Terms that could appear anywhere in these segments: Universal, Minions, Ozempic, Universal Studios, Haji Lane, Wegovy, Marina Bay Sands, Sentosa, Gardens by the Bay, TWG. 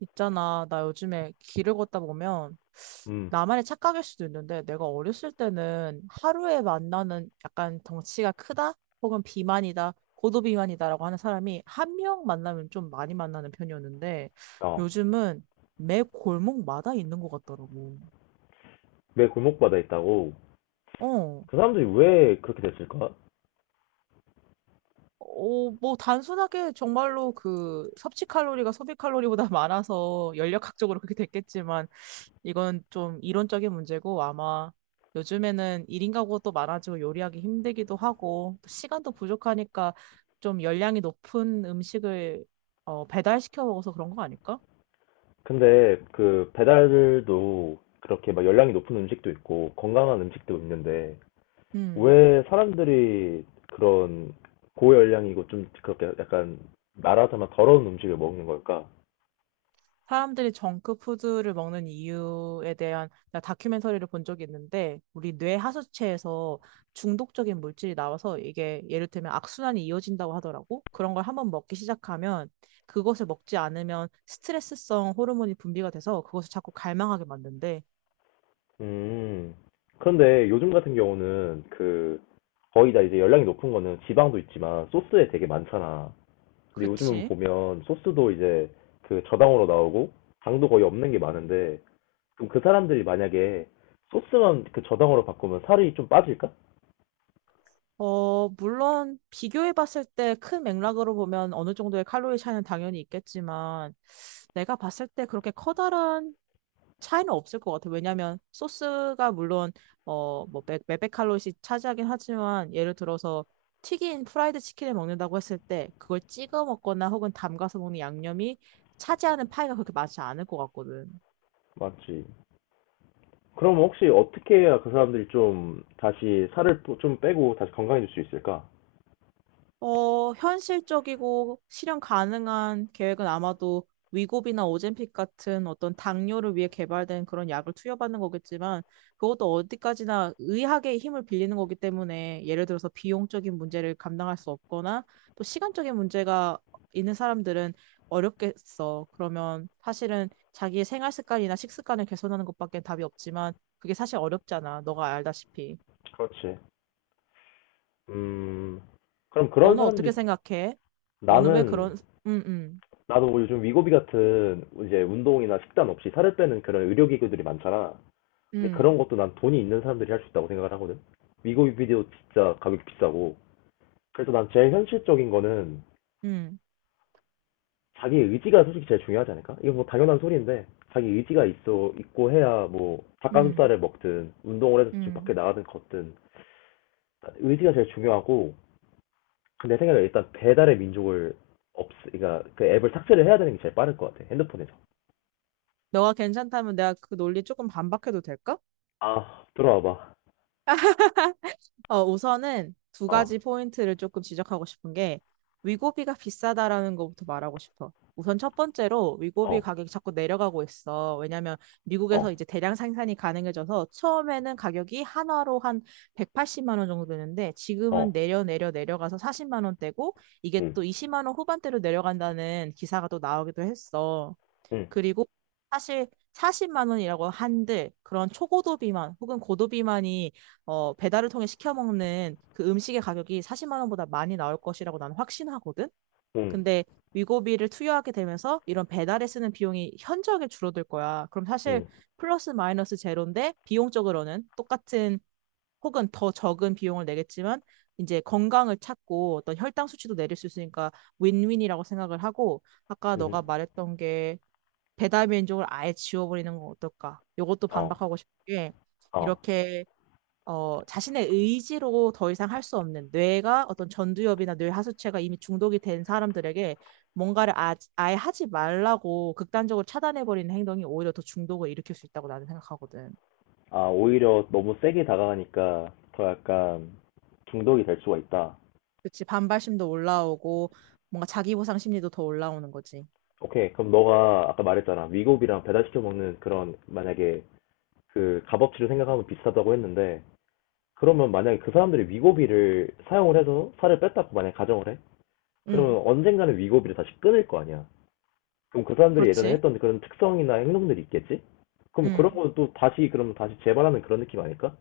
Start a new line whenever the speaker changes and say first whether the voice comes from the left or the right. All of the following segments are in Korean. right: 있잖아, 나 요즘에 길을 걷다 보면
left: 음,
right: 나만의 착각일 수도 있는데 내가 어렸을 때는 하루에 만나는 약간 덩치가 크다 혹은 비만이다 고도비만이다라고 하는 사람이 한 명 만나면 좀 많이 만나는 편이었는데
left: 어,
right: 요즘은 매 골목마다 있는 것 같더라고.
left: 내 골목바다에 있다고.
right: 어.
left: 그 사람들이 왜 그렇게 됐을까?
right: 뭐, 단순하게 정말로 그 섭취 칼로리가 소비 칼로리보다 많아서 연력학적으로 그렇게 됐겠지만 이건 좀 이론적인 문제고 아마 요즘에는 1인 가구도 많아지고 요리하기 힘들기도 하고 또 시간도 부족하니까 좀 열량이 높은 음식을 배달시켜 먹어서 그런 거 아닐까?
left: 근데 그 배달도 그렇게 막 열량이 높은 음식도 있고 건강한 음식도 있는데
right: 음.
left: 왜 사람들이 그런 고열량이고 좀 그렇게 약간 말하자면 더러운 음식을 먹는 걸까?
right: 사람들이 정크푸드를 먹는 이유에 대한 다큐멘터리를 본 적이 있는데, 우리 뇌 하수체에서 중독적인 물질이 나와서 이게 예를 들면 악순환이 이어진다고 하더라고. 그런 걸 한번 먹기 시작하면 그것을 먹지 않으면 스트레스성 호르몬이 분비가 돼서 그것을 자꾸 갈망하게 만든대.
left: 음, 그런데 요즘 같은 경우는 그 거의 다 이제 열량이 높은 거는 지방도 있지만 소스에 되게 많잖아. 근데 요즘은
right: 그치?
left: 보면 소스도 이제 그 저당으로 나오고 당도 거의 없는 게 많은데 그럼 그 사람들이 만약에 소스만 그 저당으로 바꾸면 살이 좀 빠질까?
right: 물론 비교해 봤을 때 큰 맥락으로 보면 어느 정도의 칼로리 차이는 당연히 있겠지만, 내가 봤을 때 그렇게 커다란 차이는 없을 것 같아요. 왜냐하면 소스가 물론 어뭐 몇백칼로리씩 차지하긴 하지만 예를 들어서 튀긴 프라이드 치킨을 먹는다고 했을 때 그걸 찍어 먹거나 혹은 담가서 먹는 양념이 차지하는 파이가 그렇게 많지 않을 것 같거든.
left: 맞지. 그럼 혹시 어떻게 해야 그 사람들이 좀 다시 살을 또 좀 빼고 다시 건강해질 수 있을까?
right: 현실적이고 실현 가능한 계획은 아마도 위고비나 오젬픽 같은 어떤 당뇨를 위해 개발된 그런 약을 투여받는 거겠지만 그것도 어디까지나 의학의 힘을 빌리는 거기 때문에 예를 들어서 비용적인 문제를 감당할 수 없거나 또 시간적인 문제가 있는 사람들은 어렵겠어. 그러면 사실은 자기의 생활 습관이나 식습관을 개선하는 것밖에 답이 없지만 그게 사실 어렵잖아. 너가 알다시피.
left: 그렇지. 음, 그럼 그런
right: 너는 어떻게
left: 사람들이
right: 생각해? 너는 왜
left: 나는
right: 그런, 응응
left: 나도 요즘 위고비 같은 이제 운동이나 식단 없이 살을 빼는 그런 의료기구들이 많잖아. 근데
right: 음,
left: 그런 것도 난 돈이 있는 사람들이 할 수 있다고 생각을 하거든. 미국 뮤비디오 진짜 가격이 비싸고. 그래서 난 제일 현실적인 거는
right: 음,
left: 자기 의지가 솔직히 제일 중요하지 않을까? 이거 뭐 당연한 소리인데 자기 의지가 있어 있고 해야 뭐
right: 음,
left: 닭가슴살을 먹든 운동을 해서 좀 밖에
right: 음.
left: 나가든 걷든 의지가 제일 중요하고 근데 내 생각에 일단 배달의 민족을 없 그러니까 그 앱을 삭제를 해야 되는 게 제일 빠를 것 같아 핸드폰에서.
right: 너가 괜찮다면 내가 그 논리 조금 반박해도 될까?
left: 아 들어와봐.
right: 우선은 두 가지 포인트를 조금 지적하고 싶은 게 위고비가 비싸다라는 것부터 말하고 싶어. 우선 첫 번째로 위고비 가격이 자꾸 내려가고 있어. 왜냐면 미국에서 이제 대량 생산이 가능해져서 처음에는 가격이 한화로 한 180만 원 정도 되는데 지금은 내려가서 40만 원대고 이게 또 20만 원 후반대로 내려간다는 기사가 또 나오기도 했어.
left: 아어어어응응응응응어어
right: 그리고 사실 40만 원이라고 한들 그런 초고도 비만 혹은 고도 비만이 배달을 통해 시켜 먹는 그 음식의 가격이 40만 원보다 많이 나올 것이라고 나는 확신하거든. 근데 위고비를 투여하게 되면서 이런 배달에 쓰는 비용이 현저하게 줄어들 거야. 그럼 사실 플러스 마이너스 제로인데 비용적으로는 똑같은 혹은 더 적은 비용을 내겠지만 이제 건강을 찾고 어떤 혈당 수치도 내릴 수 있으니까 윈윈이라고 생각을 하고 아까 너가 말했던 게 배달 민족을 아예 지워버리는 건 어떨까? 이것도 반박하고 싶은 게
left: 어.
right: 이렇게 자신의 의지로 더 이상 할 수 없는 뇌가 어떤 전두엽이나 뇌 하수체가 이미 중독이 된 사람들에게 뭔가를 아예 하지 말라고 극단적으로 차단해버리는 행동이 오히려 더 중독을 일으킬 수 있다고 나는 생각하거든.
left: 아, 오히려 너무 세게 다가가니까 더 약간 중독이 될 수가 있다.
right: 그치, 반발심도 올라오고 뭔가 자기 보상 심리도 더 올라오는 거지.
left: 오케이. 그럼 너가 아까 말했잖아. 위고비랑 배달시켜 먹는 그런 만약에 그 값어치를 생각하면 비슷하다고 했는데 그러면 만약에 그 사람들이 위고비를 사용을 해서 살을 뺐다고 만약에 가정을 해?
right: 응,
left: 그러면 언젠가는 위고비를 다시 끊을 거 아니야. 그럼 그 사람들이 예전에
right: 그렇지.
left: 했던 그런 특성이나 행동들이 있겠지? 그럼 그런
right: 응.
left: 거는 또 다시 그럼 다시 재발하는 그런 느낌 아닐까?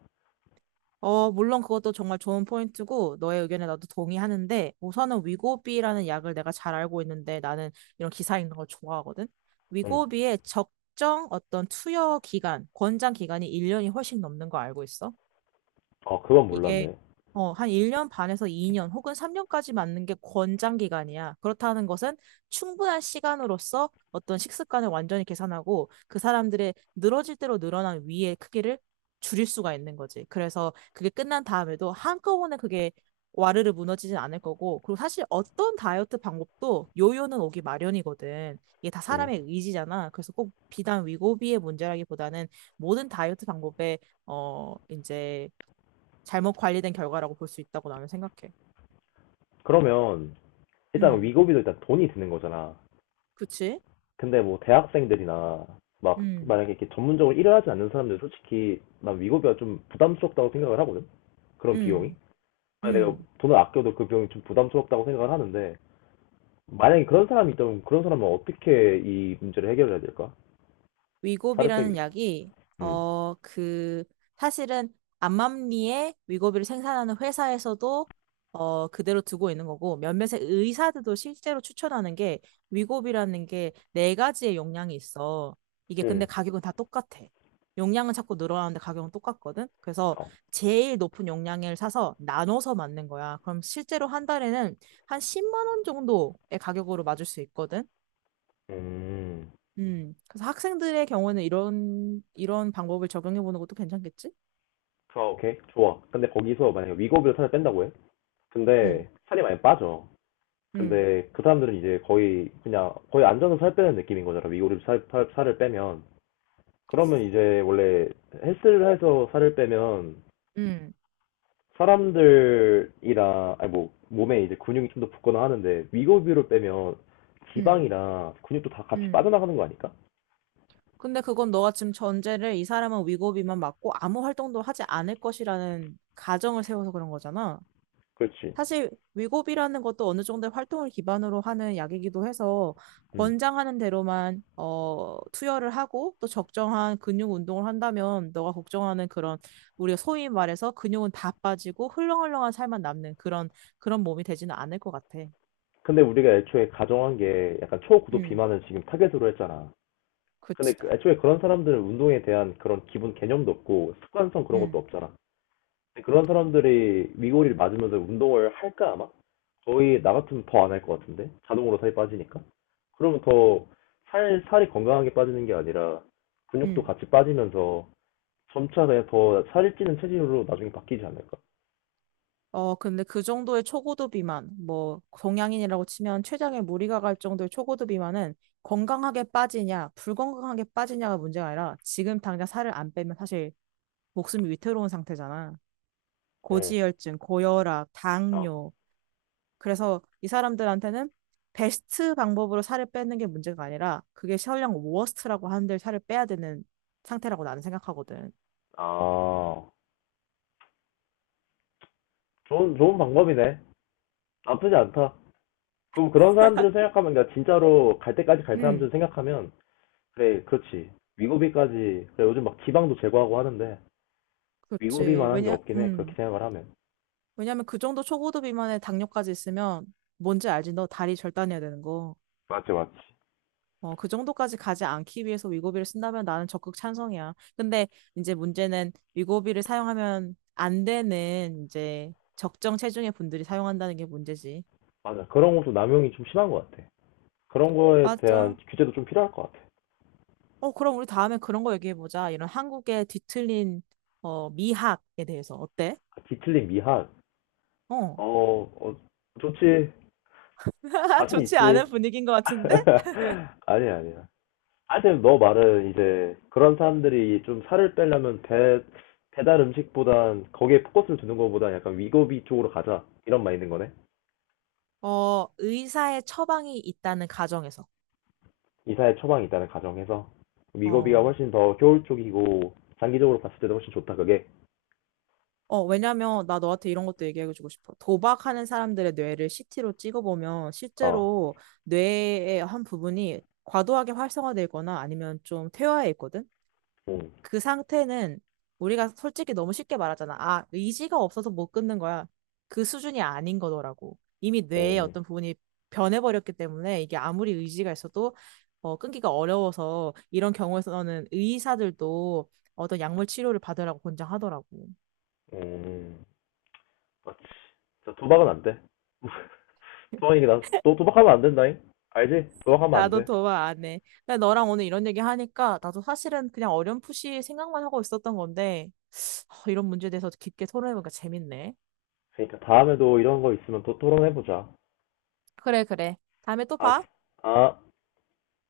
right: 물론 그것도 정말 좋은 포인트고, 너의 의견에 나도 동의하는데, 우선은 위고비라는 약을 내가 잘 알고 있는데, 나는 이런 기사 읽는 걸 좋아하거든?
left: 응.
right: 위고비의 적정 어떤 투여 기간, 권장 기간이 1년이 훨씬 넘는 거 알고 있어?
left: 아, 그건
right: 이게
left: 몰랐네.
right: 한 1년 반에서 2년 혹은 3년까지 맞는 게 권장 기간이야. 그렇다는 것은 충분한 시간으로서 어떤 식습관을 완전히 계산하고 그 사람들의 늘어질 대로 늘어난 위의 크기를 줄일 수가 있는 거지. 그래서 그게 끝난 다음에도 한꺼번에 그게 와르르 무너지진 않을 거고, 그리고 사실 어떤 다이어트 방법도 요요는 오기 마련이거든. 이게 다
left: 응.
right: 사람의 의지잖아. 그래서 꼭 비단 위고비의 문제라기보다는 모든 다이어트 방법에 이제 잘못 관리된 결과라고 볼 수 있다고 나는 생각해.
left: 그러면 일단
right: 음,
left: 위고비도 일단 돈이 드는 거잖아.
right: 그치?
left: 근데 뭐 대학생들이나 막
right: 음,
left: 만약에 이렇게 전문적으로 일을 하지 않는 사람들 솔직히 난 위고비가 좀 부담스럽다고 생각을 하거든. 그런 비용이.
right: 음,
left: 아, 내가
right: 음.
left: 돈을 아껴도 그 비용이 좀 부담스럽다고 생각을 하는데 만약에 그런 사람이 있다면 그런 사람은 어떻게 이 문제를 해결해야 될까? 살을
right: 위고비라는
left: 빼기.
right: 약이
left: 음.
right: 그 사실은 암암리에 위고비를 생산하는 회사에서도 그대로 두고 있는 거고 몇몇의 의사들도 실제로 추천하는 게 위고비라는 게 네 가지의 용량이 있어. 이게 근데
left: 음.
right: 가격은 다 똑같아. 용량은 자꾸 늘어나는데 가격은 똑같거든. 그래서
left: 어.
right: 제일 높은 용량을 사서 나눠서 맞는 거야. 그럼 실제로 한 달에는 한 10만 원 정도의 가격으로 맞을 수 있거든.
left: 음.
right: 음. 그래서 학생들의 경우에는 이런, 이런 방법을 적용해 보는 것도 괜찮겠지?
left: 아 오케이. 좋아. 근데 거기서 만약에 위고비로 살을 뺀다고 해.
right: 음,
left: 근데 살이 많이 빠져.
right: 음,
left: 근데 그 사람들은 이제 거의 그냥 거의 안전로살 빼는 느낌인 거잖아. 위고를 살을 빼면. 그러면 이제 원래 헬스를 해서 살을 빼면
right: 음,
left: 사람들이랑 아니 뭐 몸에 이제 근육이 좀 더 붙거나 하는데 위고비로 빼면
right: 음,
left: 지방이랑 근육도 다 같이
right: 음.
left: 빠져나가는 거 아닐까?
right: 근데 그건 너가 지금 전제를 이 사람은 위고비만 맞고 아무 활동도 하지 않을 것이라는 가정을 세워서 그런 거잖아.
left: 그렇지.
right: 사실 위고비라는 것도 어느 정도 의 활동을 기반으로 하는 약이기도 해서
left: 음.
right: 권장하는 대로만 투여를 하고 또 적정한 근육 운동을 한다면 너가 걱정하는 그런 우리가 소위 말해서 근육은 다 빠지고 흘렁흘렁한 살만 남는 그런 그런 몸이 되지는 않을 것 같아.
left: 근데 우리가 애초에 가정한 게 약간 초고도
right: 음,
left: 비만을 지금 타겟으로 했잖아. 근데
right: 그치. 아,
left: 애초에 그런 사람들은 운동에 대한 그런 기본 개념도 없고 습관성 그런 것도
right: 음,
left: 없잖아. 네, 그런 사람들이 위골이 맞으면서 운동을 할까 아마? 거의 나 같으면 더 안 할 것 같은데 자동으로 살이 빠지니까 그러면 더 살 살이 건강하게 빠지는 게 아니라 근육도
right: 음.
left: 같이 빠지면서 점차 그냥 더 살이 찌는 체질로 나중에 바뀌지 않을까?
right: 근데 그 정도의 초고도 비만, 뭐, 동양인이라고 치면 췌장에 무리가 갈 정도의 초고도 비만은 건강하게 빠지냐, 불건강하게 빠지냐가 문제가 아니라 지금 당장 살을 안 빼면 사실 목숨이 위태로운 상태잖아.
left: 응.
right: 고지혈증, 고혈압,
left: 아
right: 당뇨. 그래서 이 사람들한테는 베스트 방법으로 살을 빼는 게 문제가 아니라 그게 설령 워스트라고 하는데 살을 빼야 되는 상태라고 나는 생각하거든.
left: 아 좋은 방법이네. 나쁘지 않다. 그럼 그런 사람들을 생각하면 그러니까 진짜로 갈 때까지 갈
right: 음,
left: 사람들 생각하면 그래 그렇지 위고비까지 그래 요즘 막 지방도 제거하고 하는데 위고비
right: 그렇지.
left: 만한 게 없긴 해. 그렇게 생각을 하면.
right: 왜냐면 그 정도 초고도 비만에 당뇨까지 있으면 뭔지 알지? 너 다리 절단해야 되는 거.
left: 맞지, 맞지.
right: 그 정도까지 가지 않기 위해서 위고비를 쓴다면 나는 적극 찬성이야. 근데 이제 문제는 위고비를 사용하면 안 되는 이제 적정 체중의 분들이 사용한다는 게 문제지.
left: 맞아. 그런 것도 남용이 좀 심한 것 같아. 그런 거에 대한
right: 맞아.
left: 규제도 좀 필요할 것 같아.
right: 그럼 우리 다음에 그런 거 얘기해보자. 이런 한국의 뒤틀린 미학에 대해서 어때?
left: 뒤틀린 미학.
right: 어.
left: 어, 어, 좋지. 자신
right: 좋지
left: 있지.
right: 않은 분위기인 것 같은데?
left: 아니야, 아니야. 하여튼 너 말은 이제 그런 사람들이 좀 살을 빼려면 배달 음식보단 거기에 포커스를 두는 것보다 약간 위고비 쪽으로 가자. 이런 말있는 거네.
right: 의사의 처방이 있다는 가정에서.
left: 이사의 처방이 있다는 가정에서 위고비가
right: 어.
left: 훨씬 더 효율적이고 장기적으로 봤을 때도 훨씬 좋다, 그게.
right: 왜냐면 나 너한테 이런 것도 얘기해주고 싶어. 도박하는 사람들의 뇌를 CT로 찍어보면
left: 어.
right: 실제로 뇌의 한 부분이 과도하게 활성화되거나 아니면 좀 퇴화해 있거든?
left: 응.
right: 그 상태는 우리가 솔직히 너무 쉽게 말하잖아. 아, 의지가 없어서 못 끊는 거야. 그 수준이 아닌 거더라고. 이미 뇌의
left: 응.
right: 어떤 부분이 변해버렸기 때문에 이게 아무리 의지가 있어도 끊기가 어려워서 이런 경우에서는 의사들도 어떤 약물 치료를 받으라고 권장하더라고.
left: 응. 맞지. 진짜 도박은 안 돼. 도박이게 나, 너 도박하면 안 된다잉? 알지? 도박하면 안
right: 나도
left: 돼.
right: 도와 안 해. 근데 너랑 오늘 이런 얘기 하니까 나도 사실은 그냥 어렴풋이 생각만 하고 있었던 건데, 하, 이런 문제에 대해서 깊게 토론해보니까 재밌네.
left: 그러니까 다음에도 이런 거 있으면 또 토론해보자.
right: 그래, 그래. 다음에 또
left: 알았어.
right: 봐.
left: 아.